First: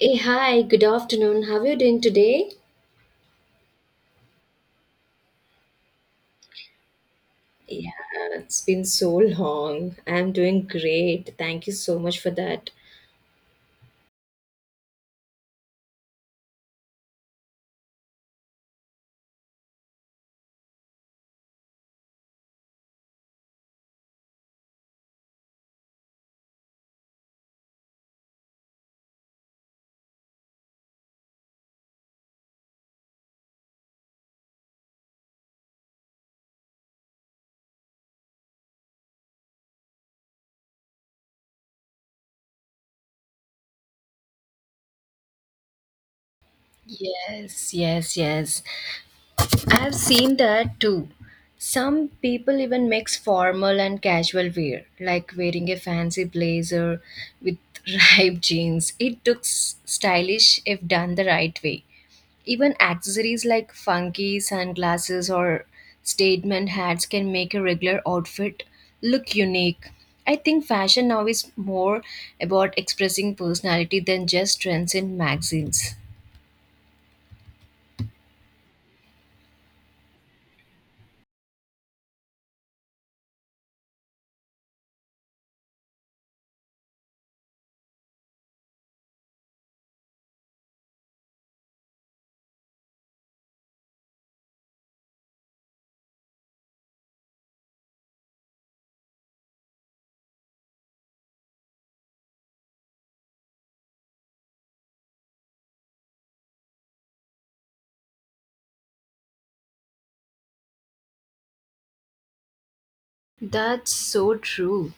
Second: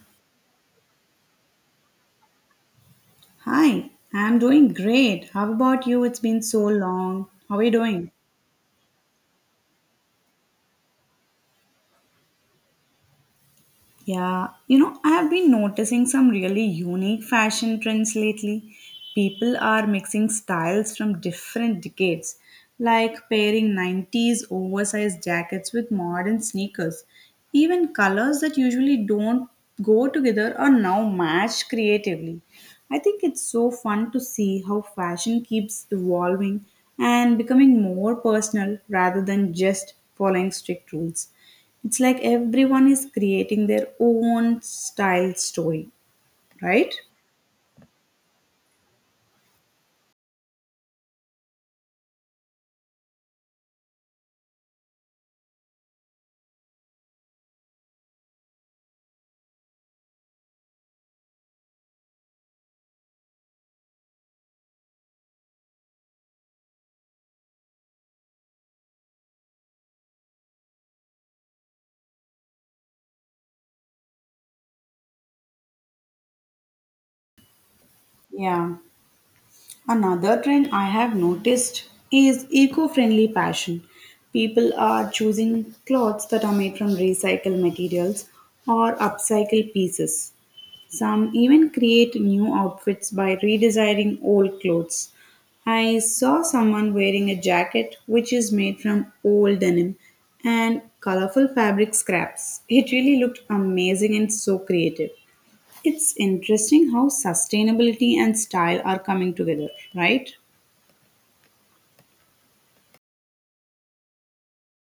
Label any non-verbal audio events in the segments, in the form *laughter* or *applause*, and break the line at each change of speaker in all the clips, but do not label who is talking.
Hey, hi, good afternoon. How are you doing today?
Hi, I'm doing great. How about you? It's been so long. How are you
Yeah,
doing?
it's been so long. I'm doing great. Thank you so much for that.
I have been noticing some really unique fashion trends lately. People are mixing styles from different decades, like pairing 90s oversized jackets with modern sneakers. Even colors that usually don't go together are now matched creatively. I think it's so fun to see how fashion keeps evolving and becoming more personal rather than just following strict rules. It's like everyone is creating their own style story, right?
Yes, yes, yes. I've seen that too. Some people even mix formal and casual wear, like wearing a fancy blazer with *laughs* ripe jeans. It looks stylish if done the right way. Even accessories like funky sunglasses or statement hats can make a regular outfit look unique. I think fashion now is more about expressing personality than just trends in magazines.
Yeah. Another trend I have noticed is eco friendly fashion. People are choosing clothes that are made from recycled materials or upcycled pieces. Some even create new outfits by redesigning old clothes. I saw someone wearing a jacket which is made from old denim and colorful fabric scraps. It really looked amazing and so creative. It's interesting how sustainability and style are coming together, right?
That's so true.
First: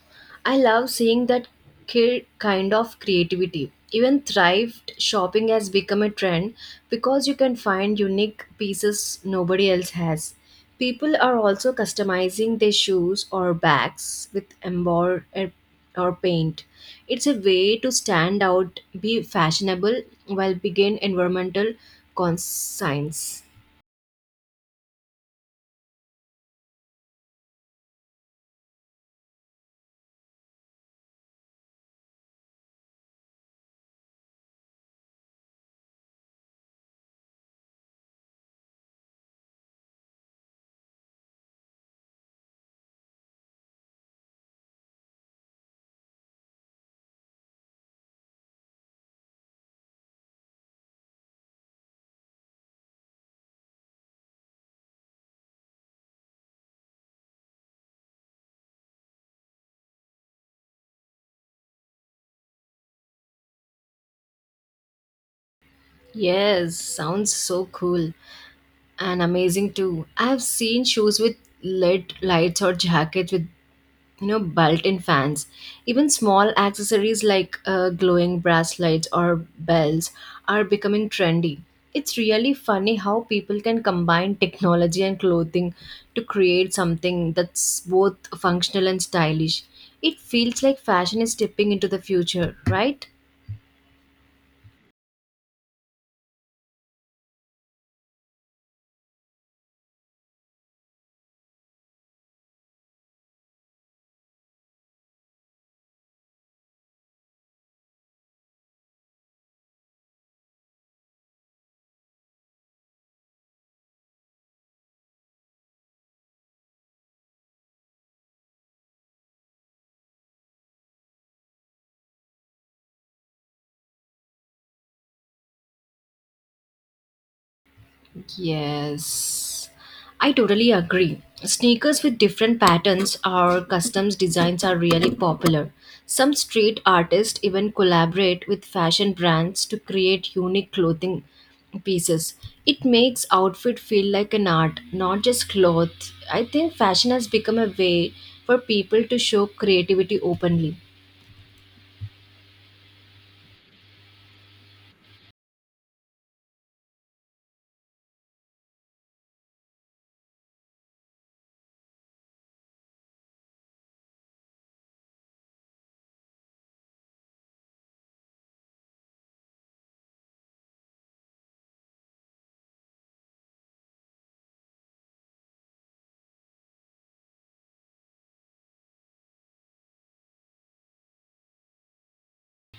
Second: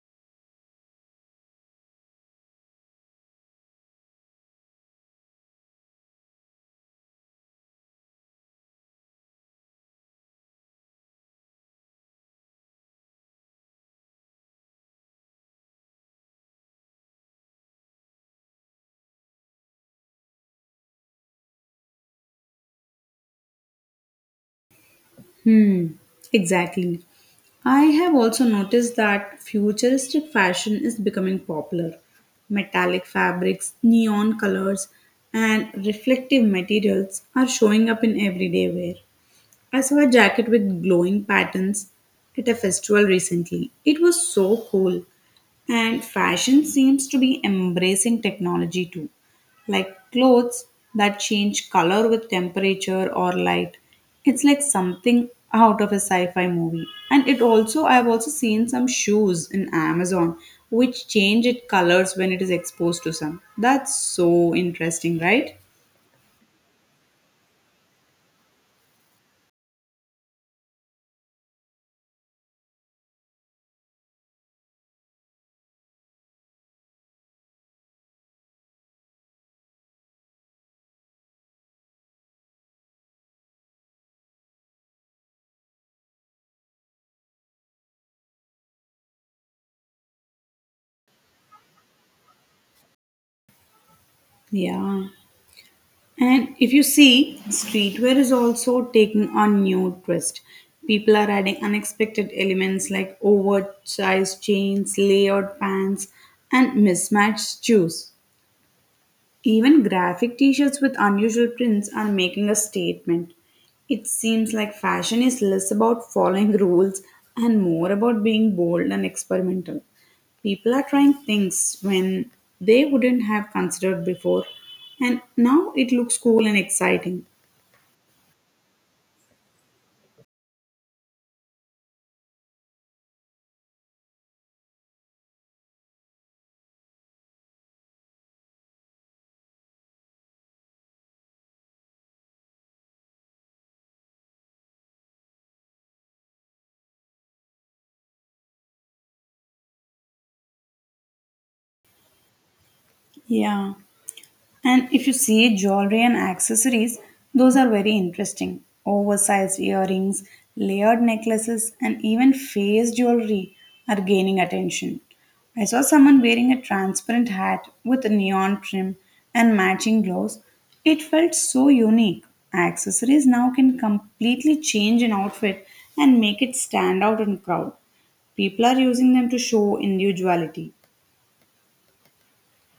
I love seeing that kind of creativity. Even thrift shopping has become a trend because you can find unique pieces nobody else has. People are also customizing their shoes or bags with embroidery or paint. It's a way to stand out, be fashionable, while begin environmental conscience.
Hmm, exactly. I have also noticed that futuristic fashion is becoming popular. Metallic fabrics, neon colors, and reflective materials are showing up in everyday wear. I saw a jacket with glowing patterns at a festival recently. It was so cool. And fashion seems to be embracing technology too, like clothes that change color with temperature or light. It's like something out of a sci-fi movie. And it also I've also seen some shoes in Amazon which change its colors when it is exposed to sun. That's so interesting, right?
Yes, sounds so cool and amazing too. I've seen shoes with LED lights or jackets with you know built-in fans. Even small accessories like glowing bracelets or bells are becoming trendy. It's really funny how people can combine technology and clothing to create something that's both functional and stylish. It feels like fashion is tipping into the future, right?
Yeah. And if you see, streetwear is also taking on new twist. People are adding unexpected elements like oversized jeans, layered pants, and mismatched shoes. Even graphic t shirts with unusual prints are making a statement. It seems like fashion is less about following *laughs* rules and more about being bold and experimental. People are trying things when they wouldn't have considered before, and now it looks cool and exciting.
Yes, I totally agree. Sneakers with different patterns or customs designs are really popular. Some street artists even collaborate with fashion brands to create unique clothing pieces. It makes outfit feel like an art, not just cloth. I think fashion has become a way for people to show creativity openly.
Yeah. And if you see jewelry and accessories, those are very interesting. Oversized earrings, layered necklaces, and even face jewelry are gaining attention. I saw someone wearing a transparent hat with a neon trim and matching gloves. It felt so unique. Accessories now can completely change an outfit and make it stand out in crowd. People are using them to show individuality.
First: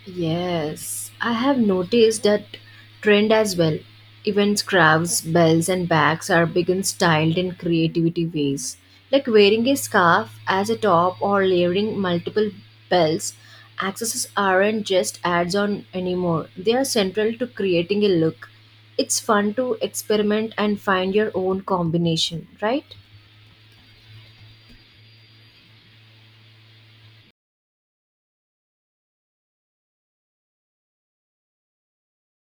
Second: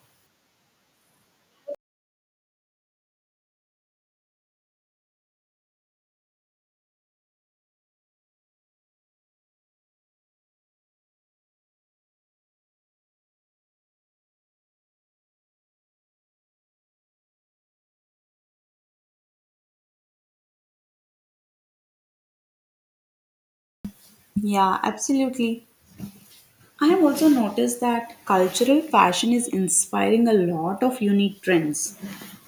Yes, I have noticed that trend as well. Even scarves, bells, and bags are being styled in creativity ways, like wearing a scarf as a top or layering multiple bells. Accessories aren't just ads on anymore; they are central to creating a look. It's fun to experiment and find your own combination, right?
Yeah, absolutely. I have also noticed that cultural fashion is inspiring a lot of unique trends.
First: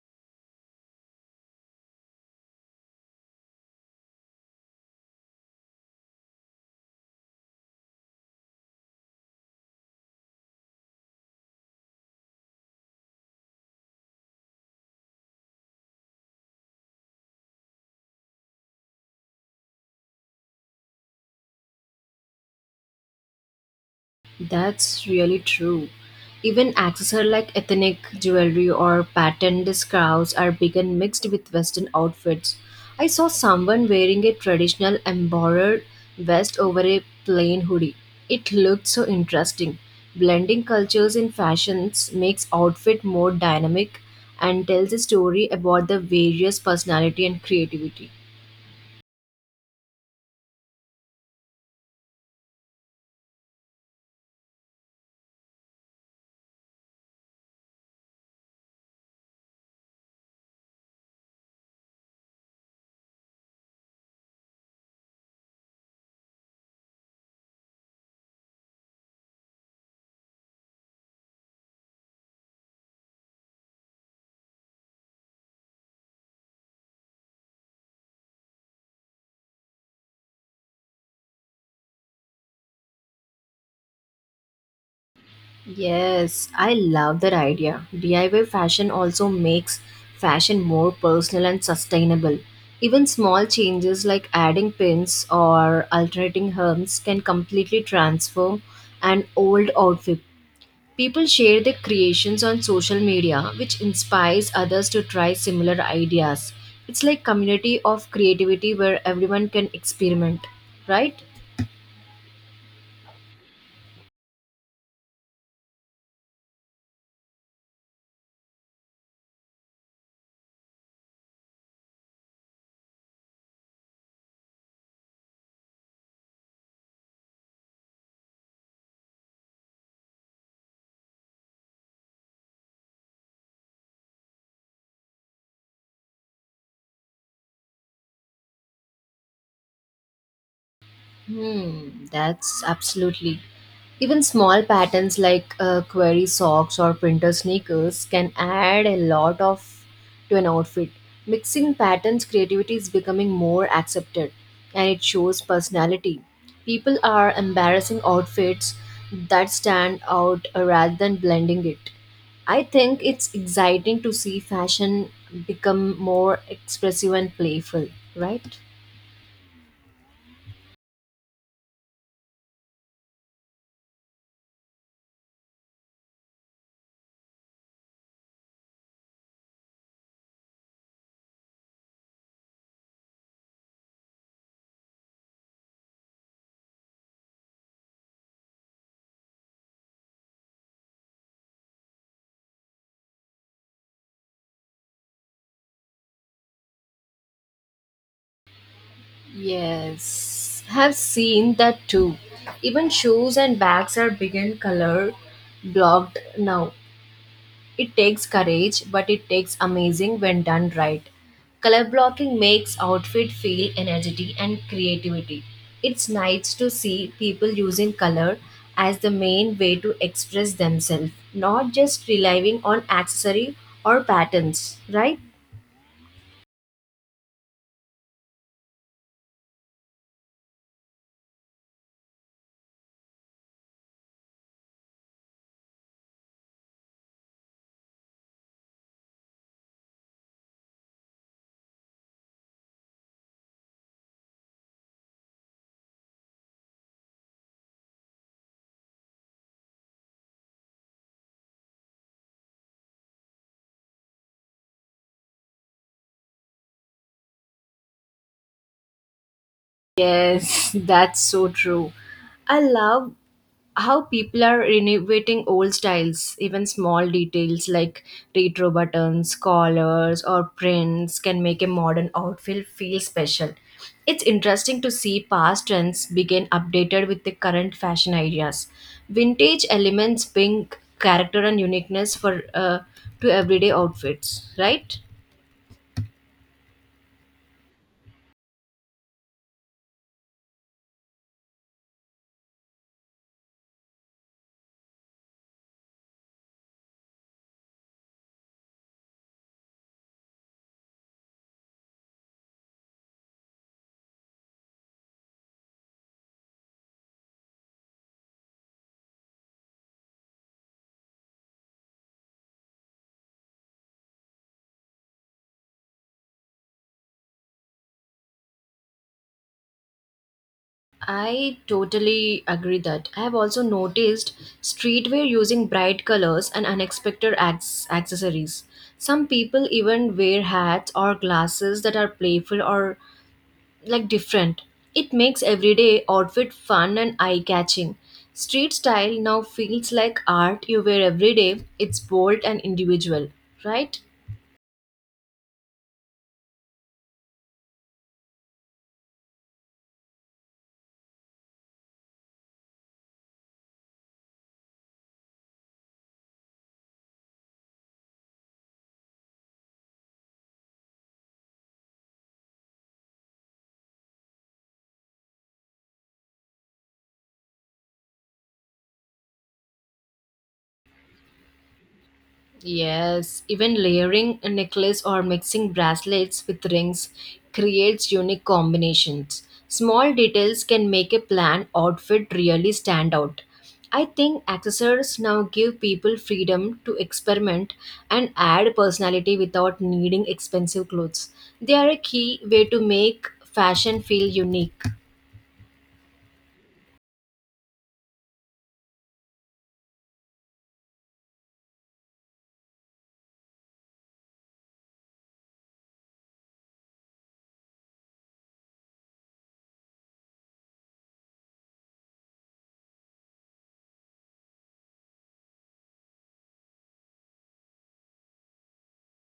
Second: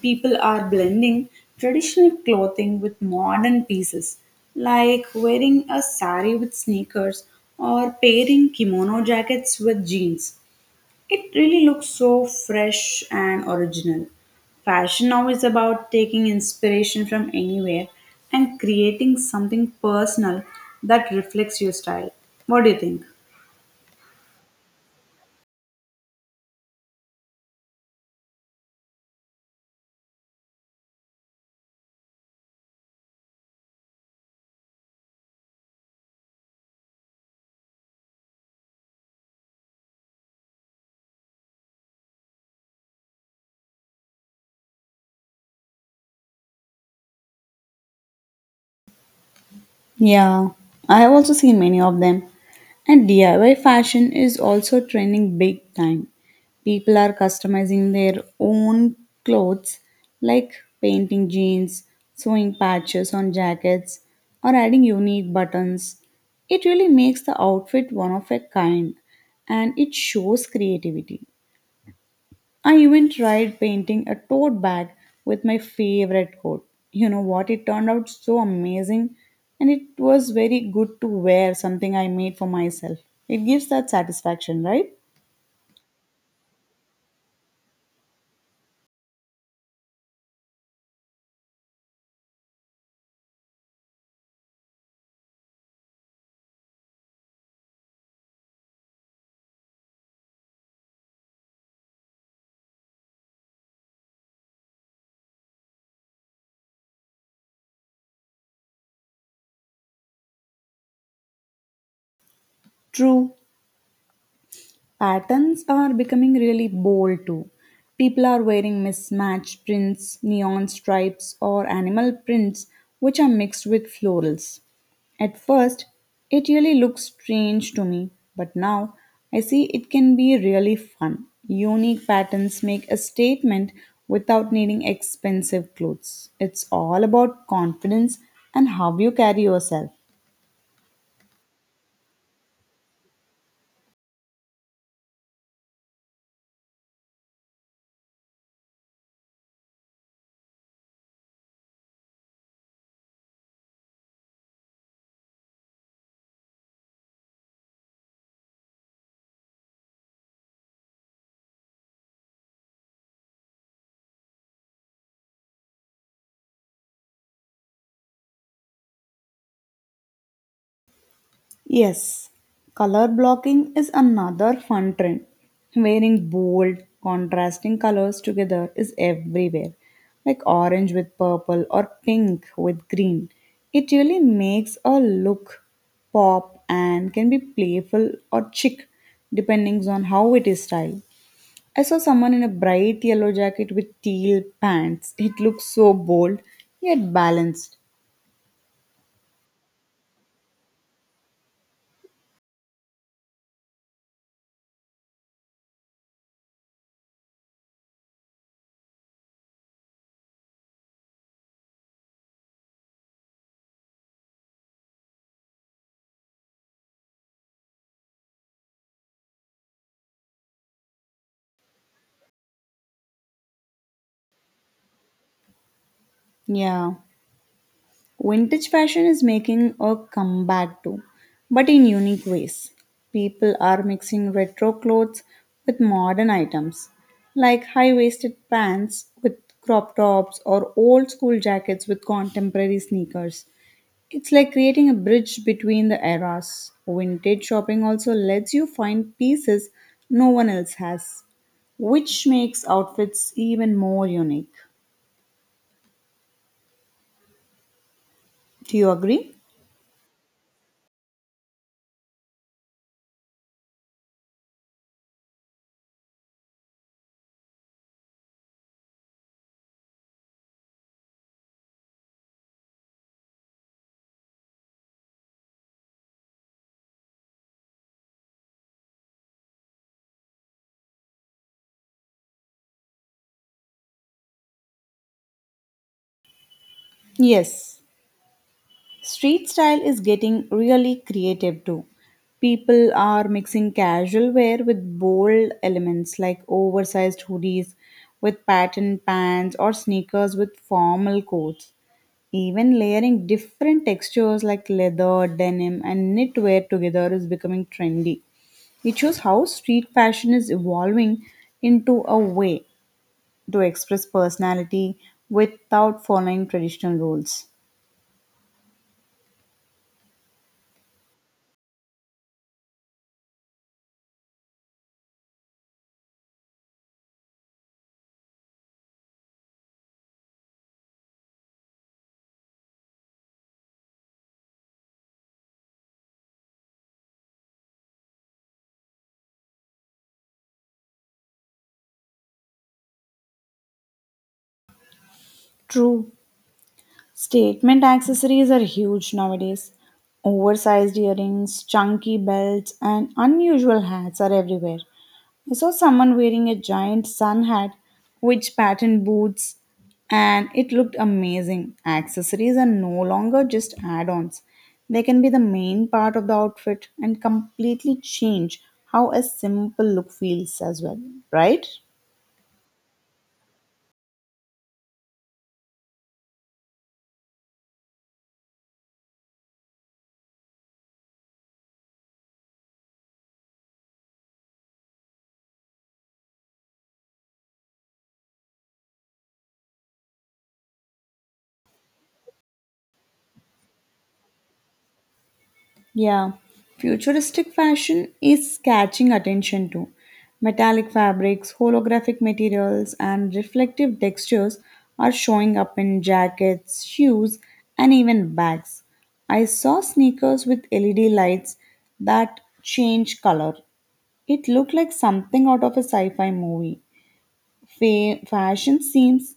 People are blending traditional clothing with modern pieces, like wearing a sari with sneakers or pairing kimono jackets with jeans. It really looks so fresh and original. Fashion now is about taking inspiration from anywhere and creating something personal that reflects your style. What do you think?
That's really true. Even accessories like ethnic jewelry or patterned scarves are being mixed with Western outfits. I saw someone wearing a traditional embroidered vest over a plain hoodie. It looked so interesting. Blending cultures in fashions makes outfit more dynamic and tells a story about the various personality and creativity.
Yeah, I have also seen many of them. And DIY fashion is also trending big time. People are customizing their own clothes like painting jeans, sewing patches on jackets, or adding unique buttons. It really makes the outfit one of a kind and it shows creativity. I even tried painting a tote bag with my favorite coat. You know what? It turned out so amazing and it was very good to wear something I made for myself. It gives that satisfaction, right?
Yes, I love that idea. DIY fashion also makes fashion more personal and sustainable. Even small changes like adding pins or alternating hems can completely transform an old outfit. People share their creations on social media, which inspires others to try similar ideas. It's like community of creativity where everyone can experiment, right?
True. Patterns are becoming really bold too. People are wearing mismatched prints, neon stripes, or animal prints, which are mixed with florals. At first, it really looks strange to me, but now I see it can be really fun. Unique patterns make a statement without needing expensive clothes. It's all about confidence and how you carry yourself.
Hmm, that's absolutely. Even small patterns like query socks or printer sneakers can add a lot of to an outfit. Mixing patterns creativity is becoming more accepted and it shows personality. People are embarrassing outfits that stand out, rather than blending it. I think it's exciting to see fashion become more expressive and playful, right?
Yes, color blocking is another fun trend. Wearing bold, contrasting colors together is everywhere, like orange with purple or pink with green. It really makes a look pop and can be playful or chic depending on how it is styled. I saw someone in a bright yellow jacket with teal pants. It looked so bold yet balanced.
Yes, have seen that too. Even shoes and bags are begin color blocked now. It takes courage, but it takes amazing when done right. Color blocking makes outfit feel energy and creativity. It's nice to see people using color as the main way to express themselves, not just relying on accessory or patterns, right?
Yeah. Vintage fashion is making a comeback too, but in unique ways. People are mixing retro clothes with modern items, like high waisted pants with crop tops or old school jackets with contemporary sneakers. It's like creating a bridge between the eras. Vintage shopping also lets you find pieces no one else has, which makes outfits even more unique. Do you agree?
Yes, *laughs* that's so true. I love how people are renovating old styles. Even small details like retro buttons, collars, or prints can make a modern outfit feel special. It's interesting to see past trends begin updated with the current fashion ideas. Vintage elements bring character and uniqueness for, to everyday outfits, right?
Yes, Street style is getting really creative too. People are mixing casual wear with bold elements like oversized hoodies with patterned pants or sneakers with formal coats. Even layering different textures like leather, denim, and knitwear together is becoming trendy. It shows how street fashion is evolving into a way to express personality without following traditional rules.
I totally agree that I have also noticed streetwear using bright colors and unexpected accessories. Some people even wear hats or glasses that are playful or like different. It makes everyday outfit fun and eye-catching. Street style now feels like art you wear every day. It's bold and individual, right?
True. Statement accessories are huge nowadays. Oversized earrings, chunky belts, and unusual hats are everywhere. I saw someone wearing a giant sun hat, which patterned boots, and it looked amazing. Accessories are no longer just add ons, they can be the main part of the outfit and completely change how a simple look feels as well, right?
Yes, even layering a necklace or mixing bracelets with rings creates unique combinations. Small details can make a planned outfit really stand out. I think accessories now give people freedom to experiment and add personality without needing expensive clothes. They are a key way to make fashion feel unique.
Yeah, futuristic fashion is catching attention too. Metallic fabrics, holographic materials, and reflective textures are showing up in jackets, shoes, and even bags. I saw sneakers with LED lights that change color. It looked like something out of a sci fi movie. Fashion seems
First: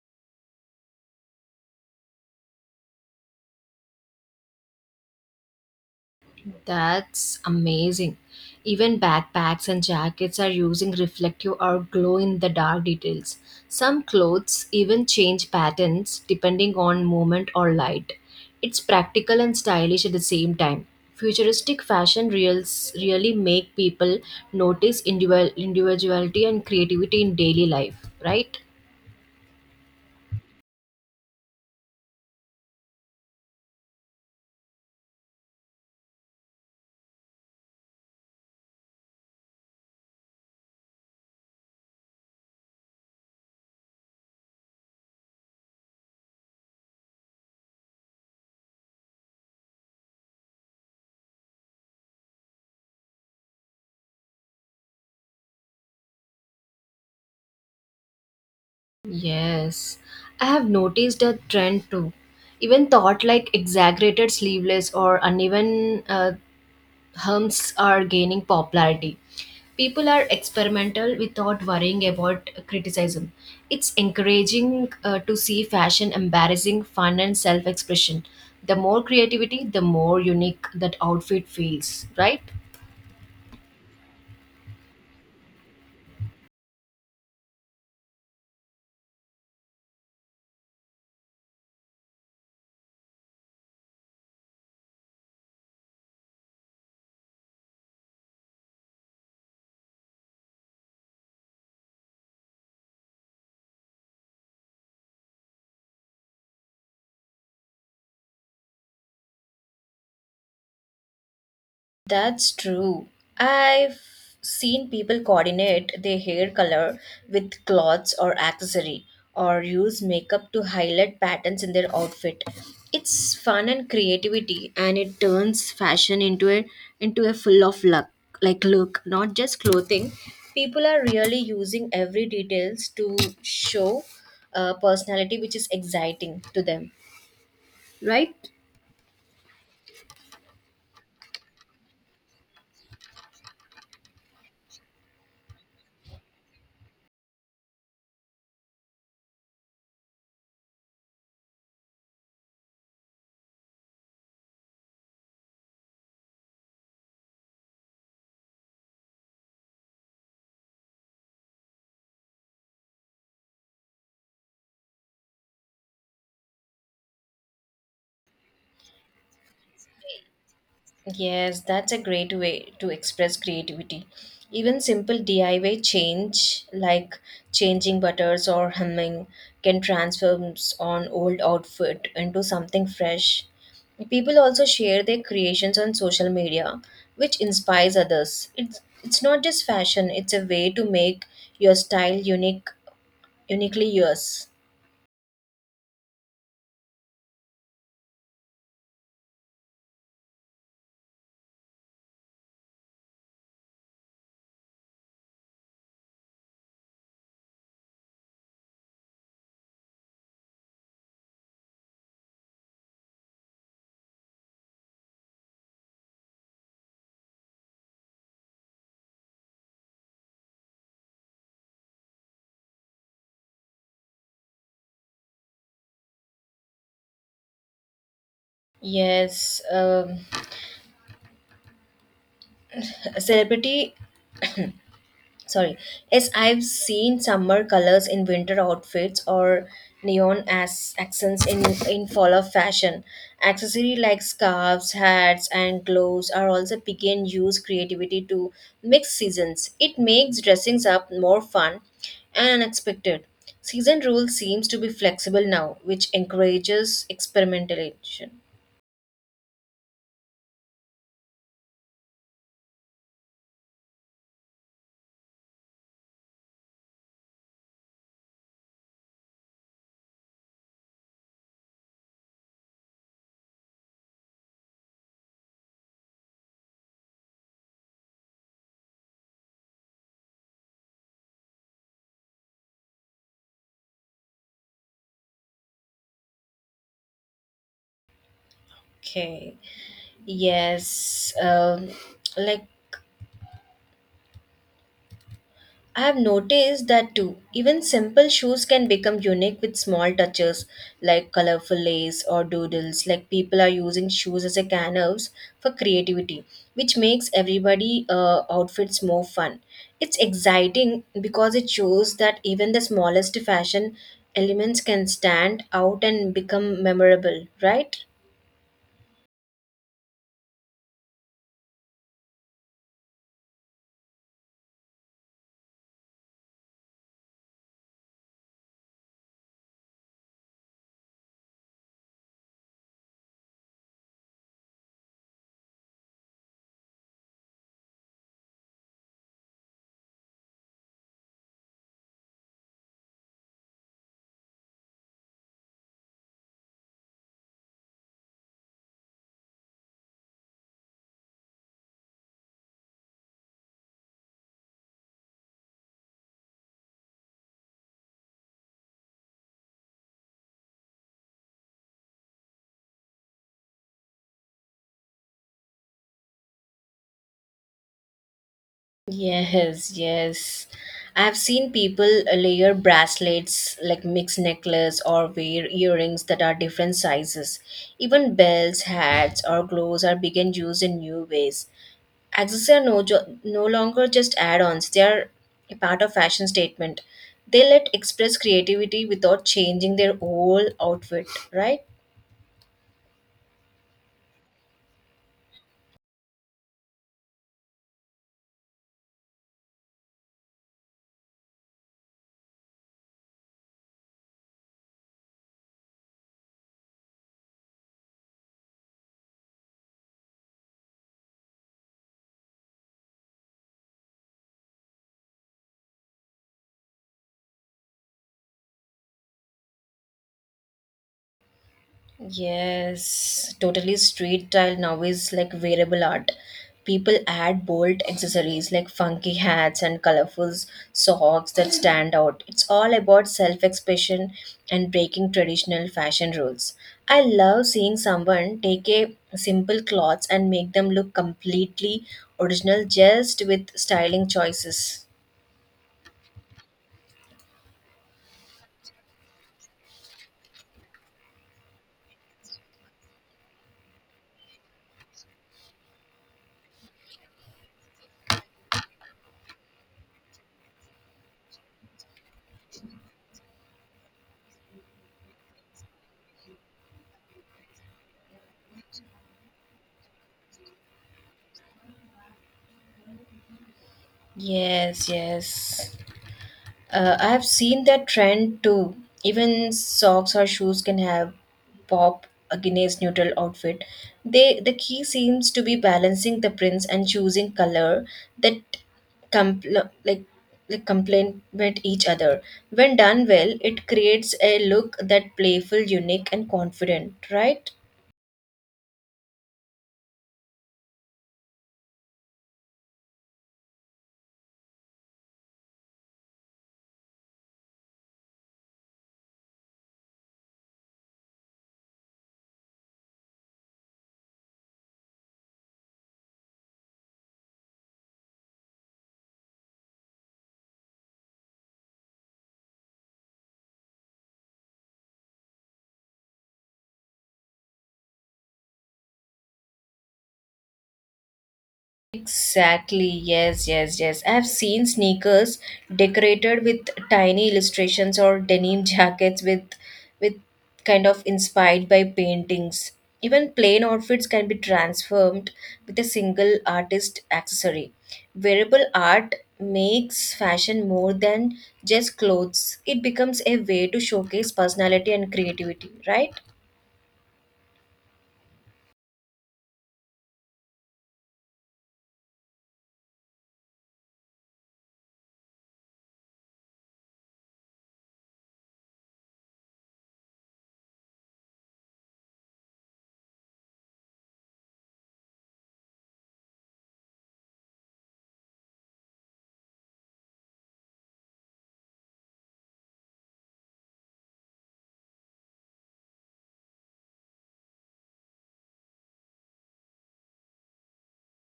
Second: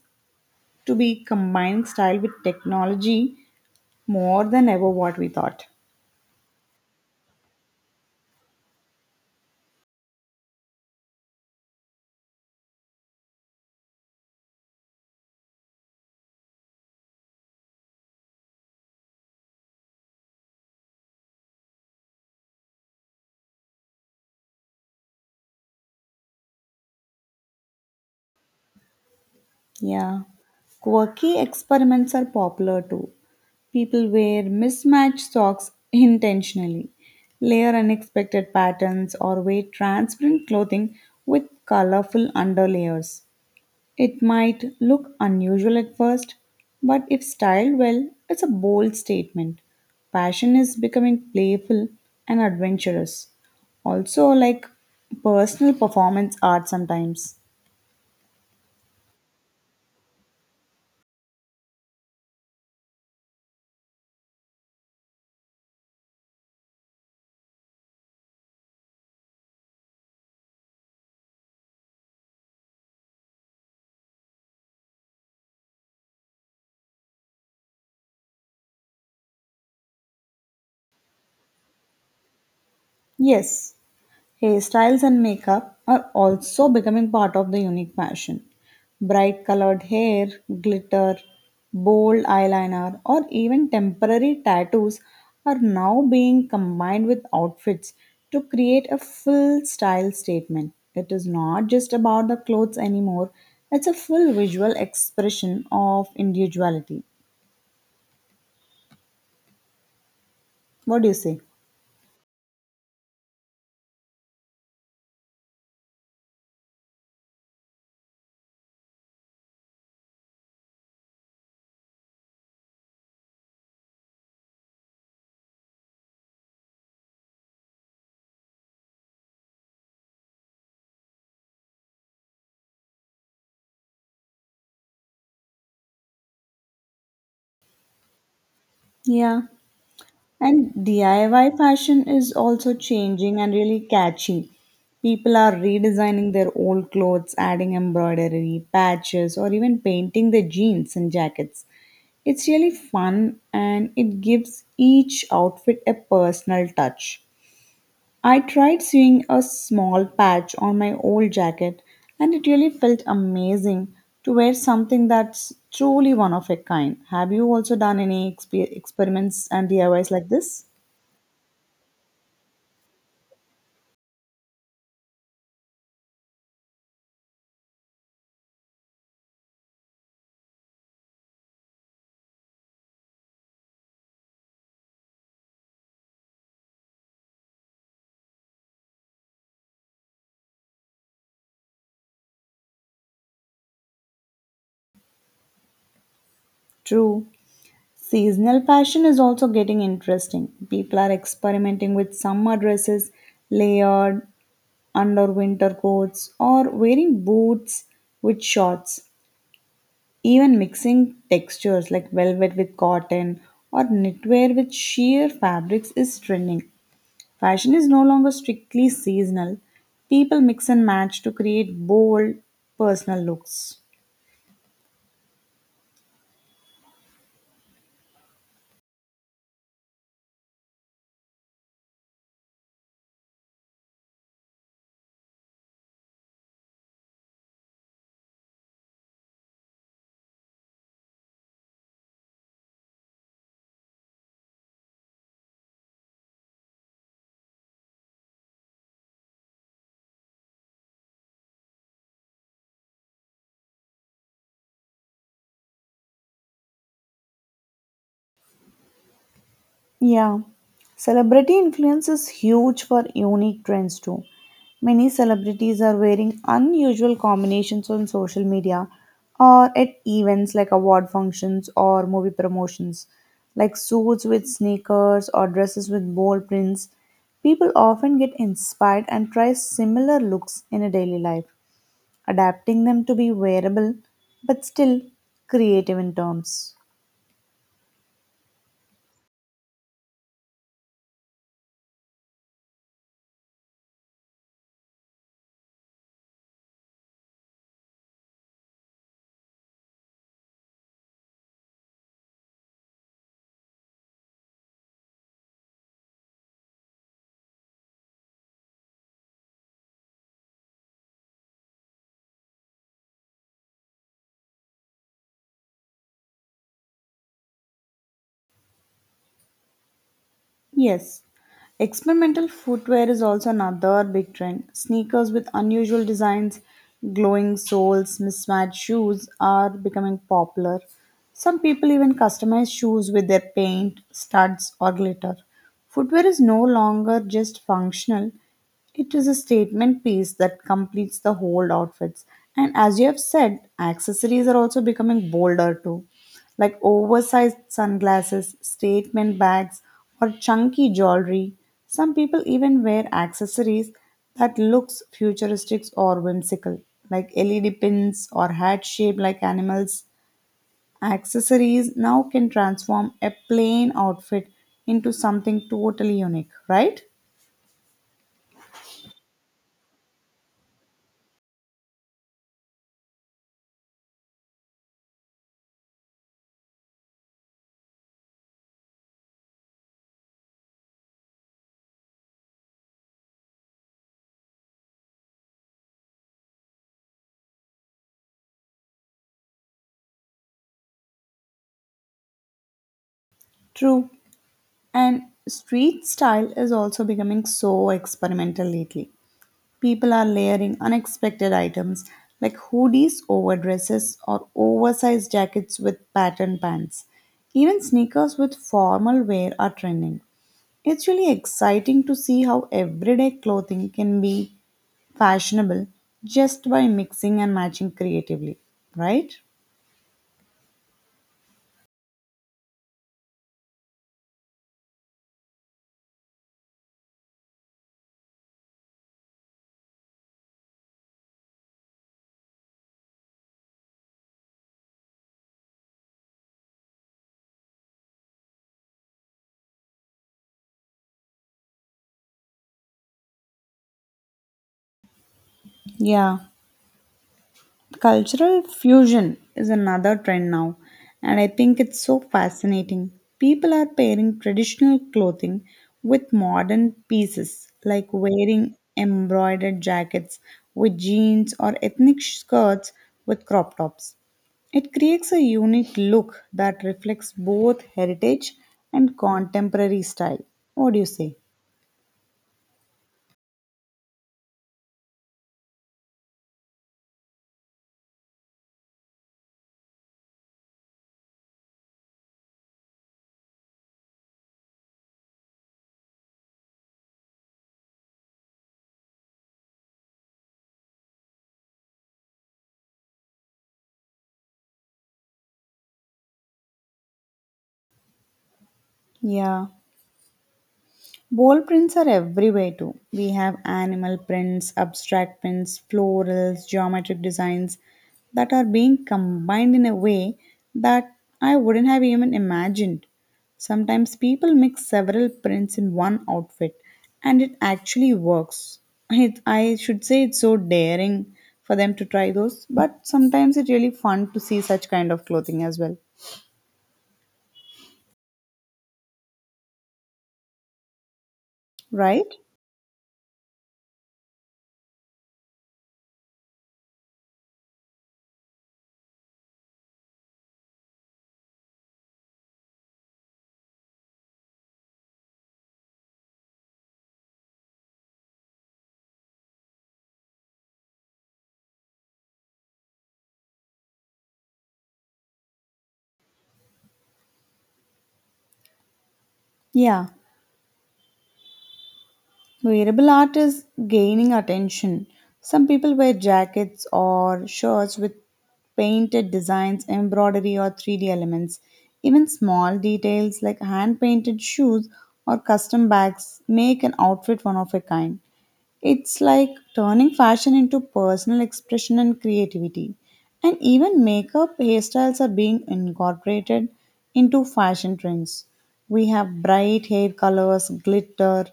to be combining style with technology more than ever what we thought.
That's amazing. Even backpacks and jackets are using reflective or glow in the dark details. Some clothes even change patterns depending on moment or light. It's practical and stylish at the same time. Futuristic fashion reels really make people notice individual individuality and creativity in daily life, right?
Yeah. Quirky experiments are popular too. People wear mismatched socks intentionally, layer unexpected patterns, or wear transparent clothing with colorful underlayers. It might look unusual at first, but if styled well, it's a bold statement. Passion is becoming playful and adventurous. Also, like personal performance art sometimes.
Yes, I have noticed a trend too. Even thought like exaggerated sleeveless or uneven, hums are gaining popularity. People are experimental without worrying about criticism. It's encouraging, to see fashion embarrassing fun and self expression. The more creativity, the more unique that outfit feels, right?
Yes, hairstyles and makeup are also becoming part of the unique fashion. Bright colored hair, glitter, bold eyeliner, or even temporary tattoos are now being combined with outfits to create a full style statement. It is not just about the clothes anymore, it's a full visual expression of individuality. What do you say?
That's true. I've seen people coordinate their hair color with clothes or accessory or use makeup to highlight patterns in their outfit. It's fun and creativity and it turns fashion into a full of luck like look, not just clothing. People are really using every details to show, personality which is exciting to them, right?
Yeah, And DIY fashion is also changing and really catchy. People are redesigning their old clothes, adding embroidery, patches, or even painting their jeans and jackets. It's really fun and it gives each outfit a personal touch. I tried sewing a small patch on my old jacket and it really felt amazing to wear something that's truly one of a kind. Have you also done any experiments and DIYs like this?
Yes, that's a great way to express creativity. Even simple DIY change, like changing butters or hemming, can transform an old outfit into something fresh. People also share their creations on social media, which inspires others. It's not just fashion; it's a way to make your style unique, uniquely yours.
True. Seasonal fashion is also getting interesting. People are experimenting with summer dresses, layered under winter coats, or wearing boots with shorts. Even mixing textures like velvet with cotton or knitwear with sheer fabrics is trending. Fashion is no longer strictly seasonal. People mix and match to create bold personal looks.
Yes, celebrity sorry yes I've seen summer colors in winter outfits or neon as accents in fall of fashion accessory like scarves hats and gloves are also begin use creativity to mix seasons. It makes dressings up more fun and unexpected. Season rule seems to be flexible now, which encourages experimentation.
Yeah, celebrity influence is huge for unique trends too. Many celebrities are wearing unusual combinations on social media or at events like award functions or movie promotions, like suits with sneakers or dresses with bold prints. People often get inspired and try similar looks in a daily life, adapting them to be wearable but still creative in terms.
Okay, yes, like I have noticed that too. Even simple shoes can become unique with small touches like colorful lace or doodles. Like people are using shoes as a canvas for creativity, which makes everybody, outfits more fun. It's exciting because it shows that even the smallest fashion elements can stand out and become memorable, right?
Yes, experimental footwear is also another big trend. Sneakers with unusual designs, glowing soles, mismatched shoes are becoming popular. Some people even customize shoes with their paint, studs, or glitter. Footwear is no longer just functional, it is a statement piece that completes the whole outfits. And as you have said, accessories are also becoming bolder too like oversized sunglasses, statement bags, or chunky jewelry. Some people even wear accessories that looks futuristic or whimsical, like LED pins or hats shaped like animals. Accessories now can transform a plain outfit into something totally unique, right?
Yes, yes. I've seen people, layer bracelets like mixed necklace or wear earrings that are different sizes. Even belts, hats, or gloves are being used in new ways. Accessories are no, no longer just add ons, they are a part of fashion statement. They let express creativity without changing their whole outfit, right?
True. And street style is also becoming so experimental lately. People are layering unexpected items like hoodies over dresses or oversized jackets with patterned pants. Even sneakers with formal wear are trending. It's really exciting to see how everyday clothing can be fashionable just by mixing and matching creatively, right?
Yes, totally. Street style now is like wearable art. People add bold accessories like funky hats and colorful socks that stand out. It's all about self expression and breaking traditional fashion rules. I love seeing someone take a simple clothes and make them look completely original just with styling choices.
Yeah. Cultural fusion is another trend now, and I think it's so fascinating. People are pairing traditional clothing with modern pieces, like wearing embroidered jackets with jeans or ethnic skirts with crop tops. It creates a unique look that reflects both heritage and contemporary style. What do you say?
Yes, yes. I have seen that trend too. Even socks or shoes can have pop against neutral outfit. They the key seems to be balancing the prints and choosing color that compl- like like complement each other. When done well, it creates a look that playful, unique, and confident. Right?
Yeah. Wall prints are everywhere too. We have animal prints, abstract prints, florals, geometric designs that are being combined in a way that I wouldn't have even imagined. Sometimes people mix several prints in one outfit and it actually works. It, I should say it's so daring for them to try those, but sometimes it's really fun to see such kind of clothing as well, right?
Exactly, yes, yes, yes. I've seen sneakers decorated with tiny illustrations or denim *laughs* jackets with kind of inspired by paintings. Even plain outfits can be transformed with a single artist accessory. Wearable art makes fashion more than just clothes. It becomes a way to showcase personality and creativity, right?
Yeah. Wearable art is gaining attention. Some people wear jackets or shirts with painted designs, embroidery, or 3D elements. Even small details like hand painted shoes or custom bags make an outfit one of a kind. It's like turning fashion into personal expression and creativity. And even makeup hairstyles are being incorporated into fashion trends. We have bright hair colors, glitter,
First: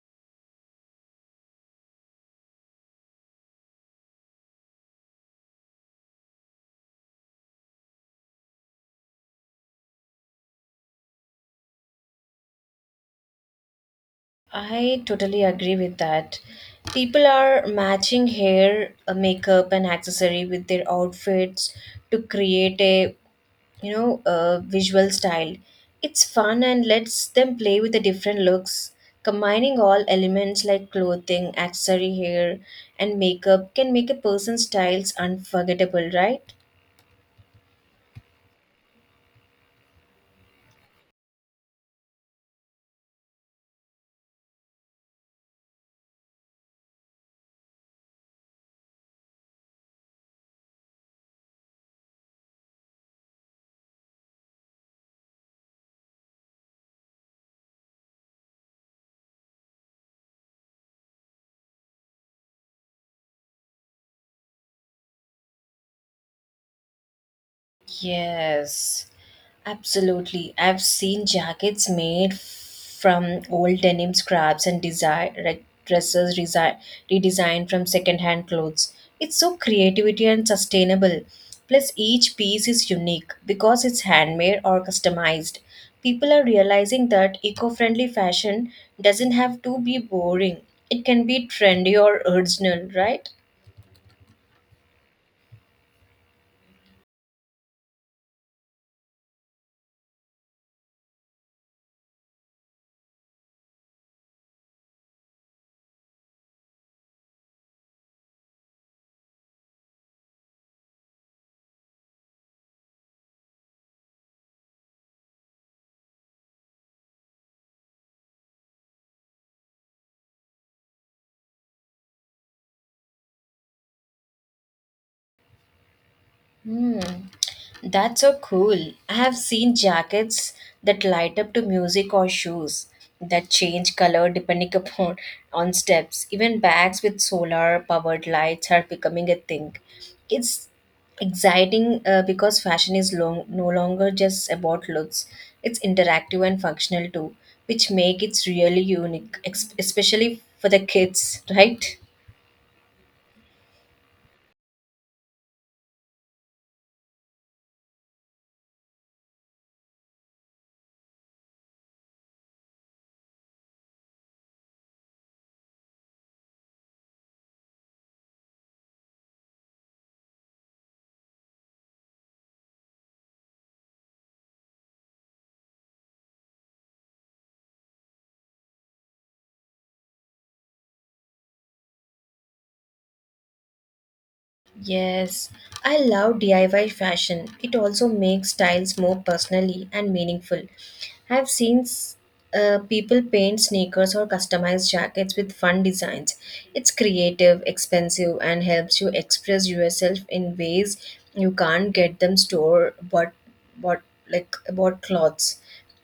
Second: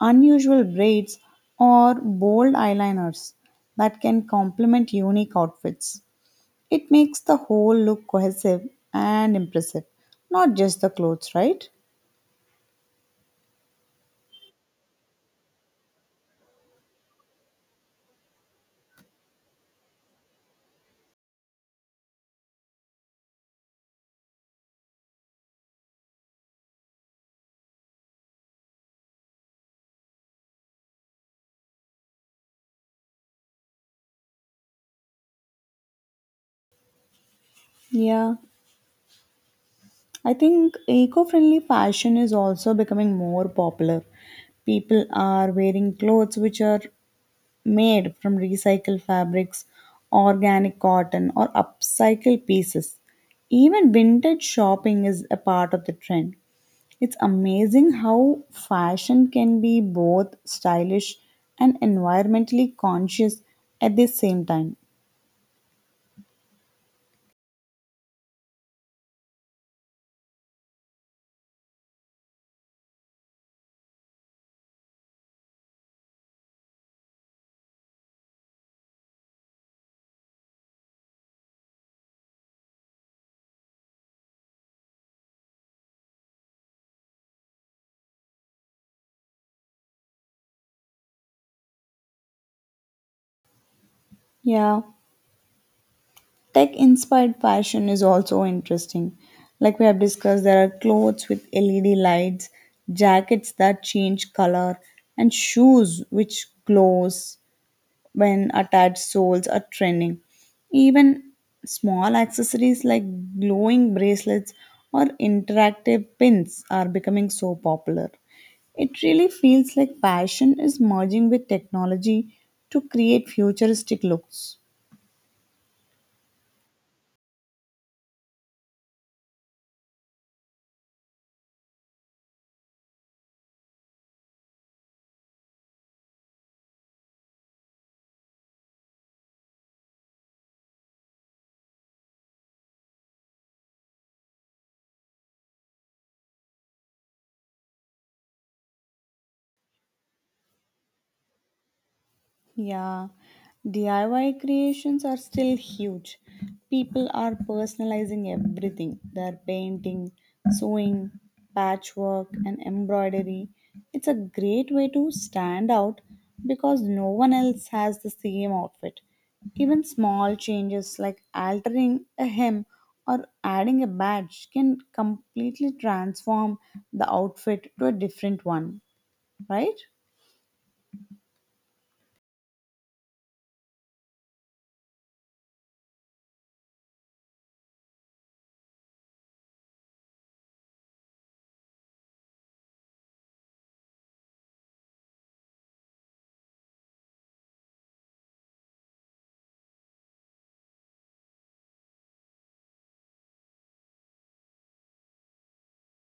unusual braids, or bold eyeliners that can complement unique outfits. It makes the whole look cohesive and impressive, not just the clothes, right?
I totally agree with that. People are matching hair, makeup, and accessory with their outfits to create a a visual style. It's fun and lets them play with the different looks. Combining all elements like clothing, accessory hair, and makeup can make a person's styles unforgettable, right?
Yeah. I think eco friendly fashion is also becoming more popular. People are wearing clothes which are made from recycled fabrics, organic cotton, or upcycled pieces. Even vintage shopping is a part of the trend. It's amazing how fashion can be both stylish and environmentally conscious at the same time.
Yes, absolutely. I've seen jackets made from old denim scraps and desire like dresses redesigned from secondhand clothes. It's so creativity and sustainable. Plus, each piece is unique because it's handmade or customized. People are realizing that eco-friendly fashion doesn't have to be boring. It can be trendy or original, right?
Yeah, Tech inspired fashion is also interesting. Like we have discussed, there are clothes with LED lights, jackets that change color, and shoes which glows when attached soles are trending. Even small accessories like glowing bracelets or interactive pins are becoming so popular. It really feels like fashion is merging with technology to create futuristic looks.
Hmm. That's so cool. I have seen jackets that light up to music or shoes that change color depending *laughs* upon on steps. Even bags with solar powered lights are becoming a thing. It's exciting, because fashion is long, no longer just about looks. It's interactive and functional too, which make it really unique, especially for the kids, *laughs* right?
Yeah, DIY creations are still huge. People are personalizing everything. They're painting, sewing, patchwork, and embroidery. It's a great way to stand out because no one else has the same outfit. Even small changes like altering a hem or adding a badge can completely transform the outfit to a different one, right?
Yes, I love DIY fashion. It also makes styles more personally and meaningful. I've seen people paint sneakers or customize jackets with fun designs. It's creative, expensive, and helps you express yourself in ways you can't get them store but what like bought clothes.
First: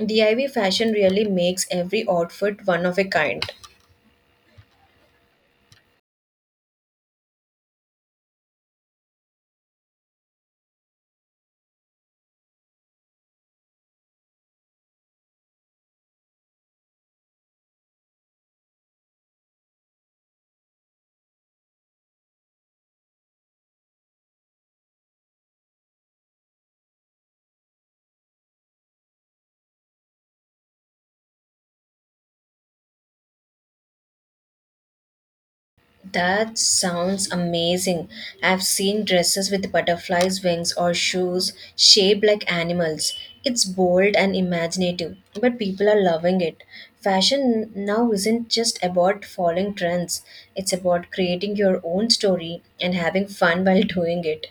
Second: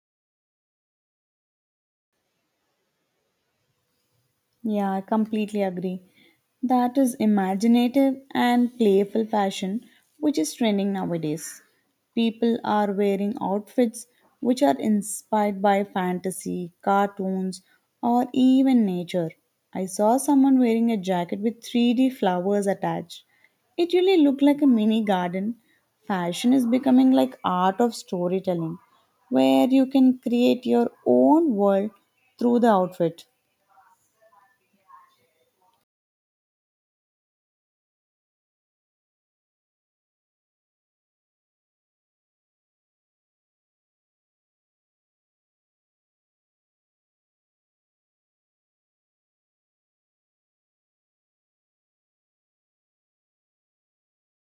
DIY fashion really makes every outfit one of a kind.
Yeah, I completely agree. That is imaginative and playful fashion, which is trending nowadays. People are wearing outfits which are inspired by fantasy, cartoons, or even nature. I saw someone wearing a jacket with 3D flowers attached. It really looked like a mini garden. Fashion is becoming like art of storytelling, where you can create your own world through the outfit.
That sounds amazing. I've seen dresses with butterflies' wings or shoes shaped like animals. It's bold and imaginative, but people are loving it. Fashion now isn't just about following trends, it's about creating your own story and having fun while *laughs* doing it.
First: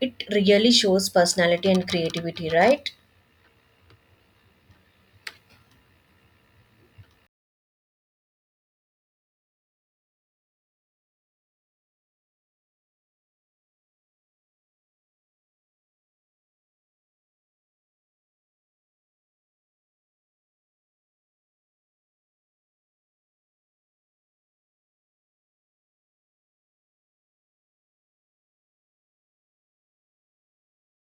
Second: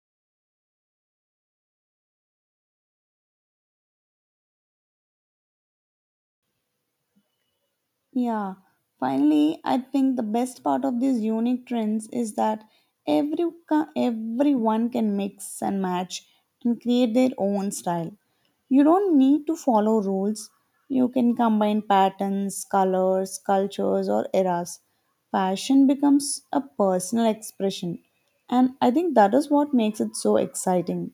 It really shows personality and creativity, right?
Yeah, finally, I think the best part of these unique trends is that everyone can mix and match and create their own style. You don't need to follow rules. You can combine patterns, colors, cultures, or eras. Fashion becomes a personal expression, and I think that is what makes it so exciting.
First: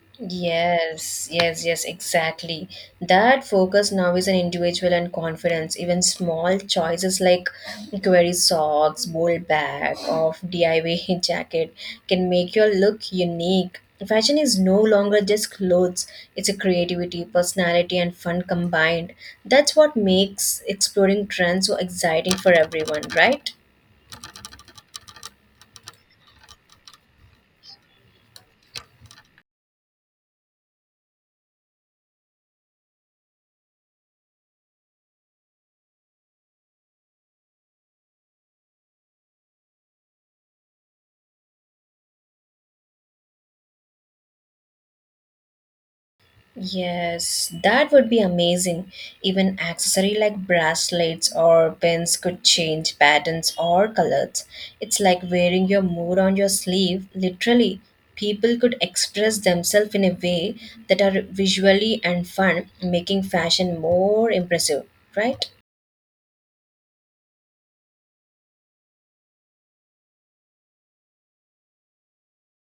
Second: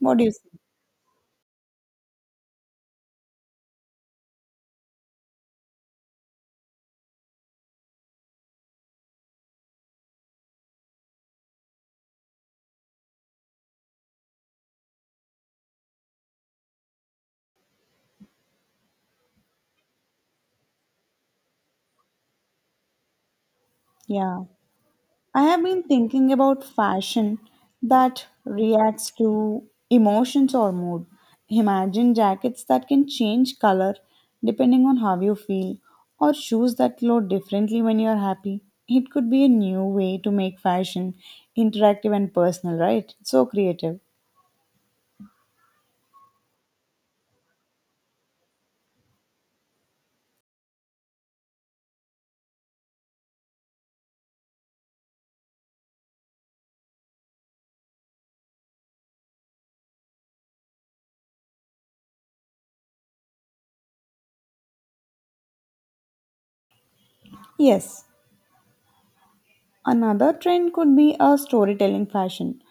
What do you think?
Yes, yes, yes, exactly. That focus now is an individual and confidence. Even small choices like query socks, bold bag, of DIY *laughs* jacket can make your look unique. Fashion is no longer just clothes, it's a creativity, personality, and fun combined. That's what makes exploring trends so exciting for everyone, right?
Yeah. I have been thinking about fashion that reacts to emotions or mood. Imagine jackets that can change color depending on how you feel, or shoes that glow differently when you're happy. It could be a new way to make fashion interactive and personal, right? So creative.
Yes, that would be amazing. Even accessory like bracelets or pins could change patterns or colors. It's like wearing your mood on your sleeve, literally. People could express themselves in a way that are visually and fun, making fashion more impressive, right?
Yes, Another trend could be a storytelling fashion.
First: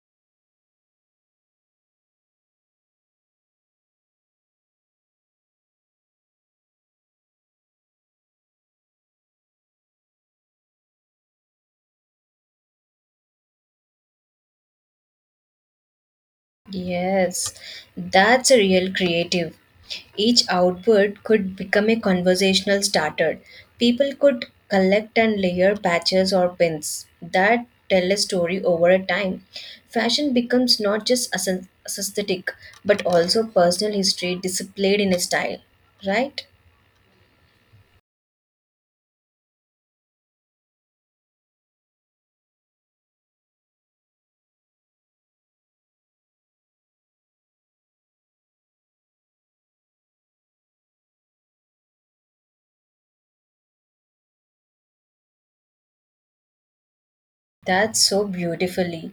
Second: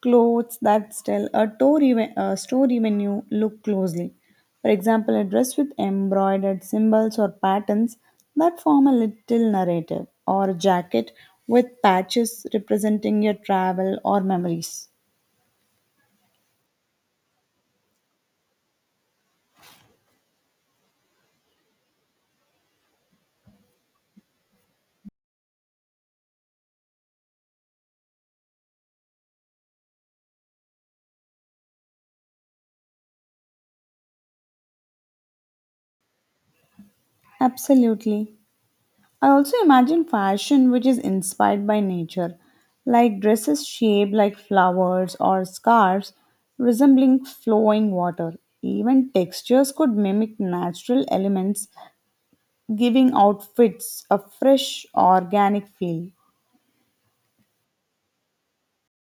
Clothes that tell a story, a story when you look closely. For example, a dress with embroidered symbols or patterns that form a little narrative, or a jacket with patches representing your travel or memories.
Yes, that's a real creative. Each output could become a conversational starter. People could collect and layer patches or pins that tell a story over a time. Fashion becomes not just aesthetic but also personal history displayed in a style, right?
Absolutely. I also imagine fashion which is inspired by nature, like dresses shaped like flowers or scarves resembling flowing water. Even textures could mimic natural elements, giving outfits a fresh, organic feel.
That's so beautifully.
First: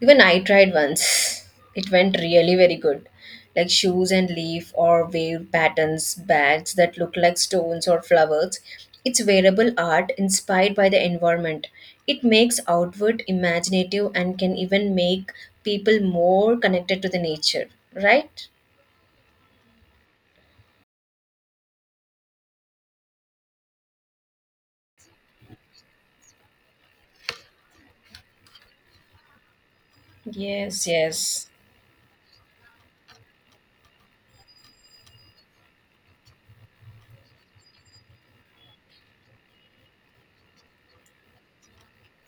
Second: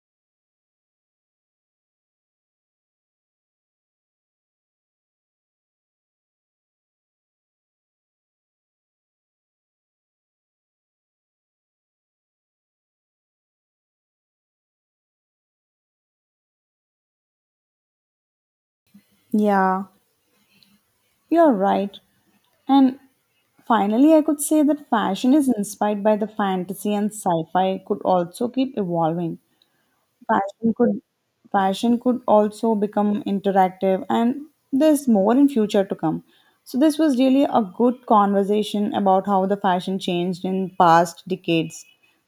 Even I tried once. *laughs* It went really very good. Like shoes and leaf or wave patterns, bags that look like stones or flowers. It's wearable art inspired by the environment. It makes outward imaginative and can even make people more connected to the nature, right?
Yeah, you're right. And finally, I could say that fashion is inspired by the fantasy and sci fi, could also keep evolving. Fashion
Yes,
could
yes.
fashion could also become interactive, and there's more in future to come. So this was really a good conversation about how the fashion changed in past decades.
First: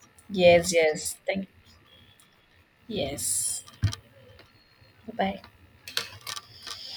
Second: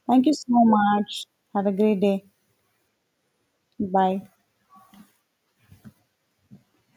Thank you so
Yes, yes.
much.
Thank
Have a great day.
Yes.
Bye.
Bye.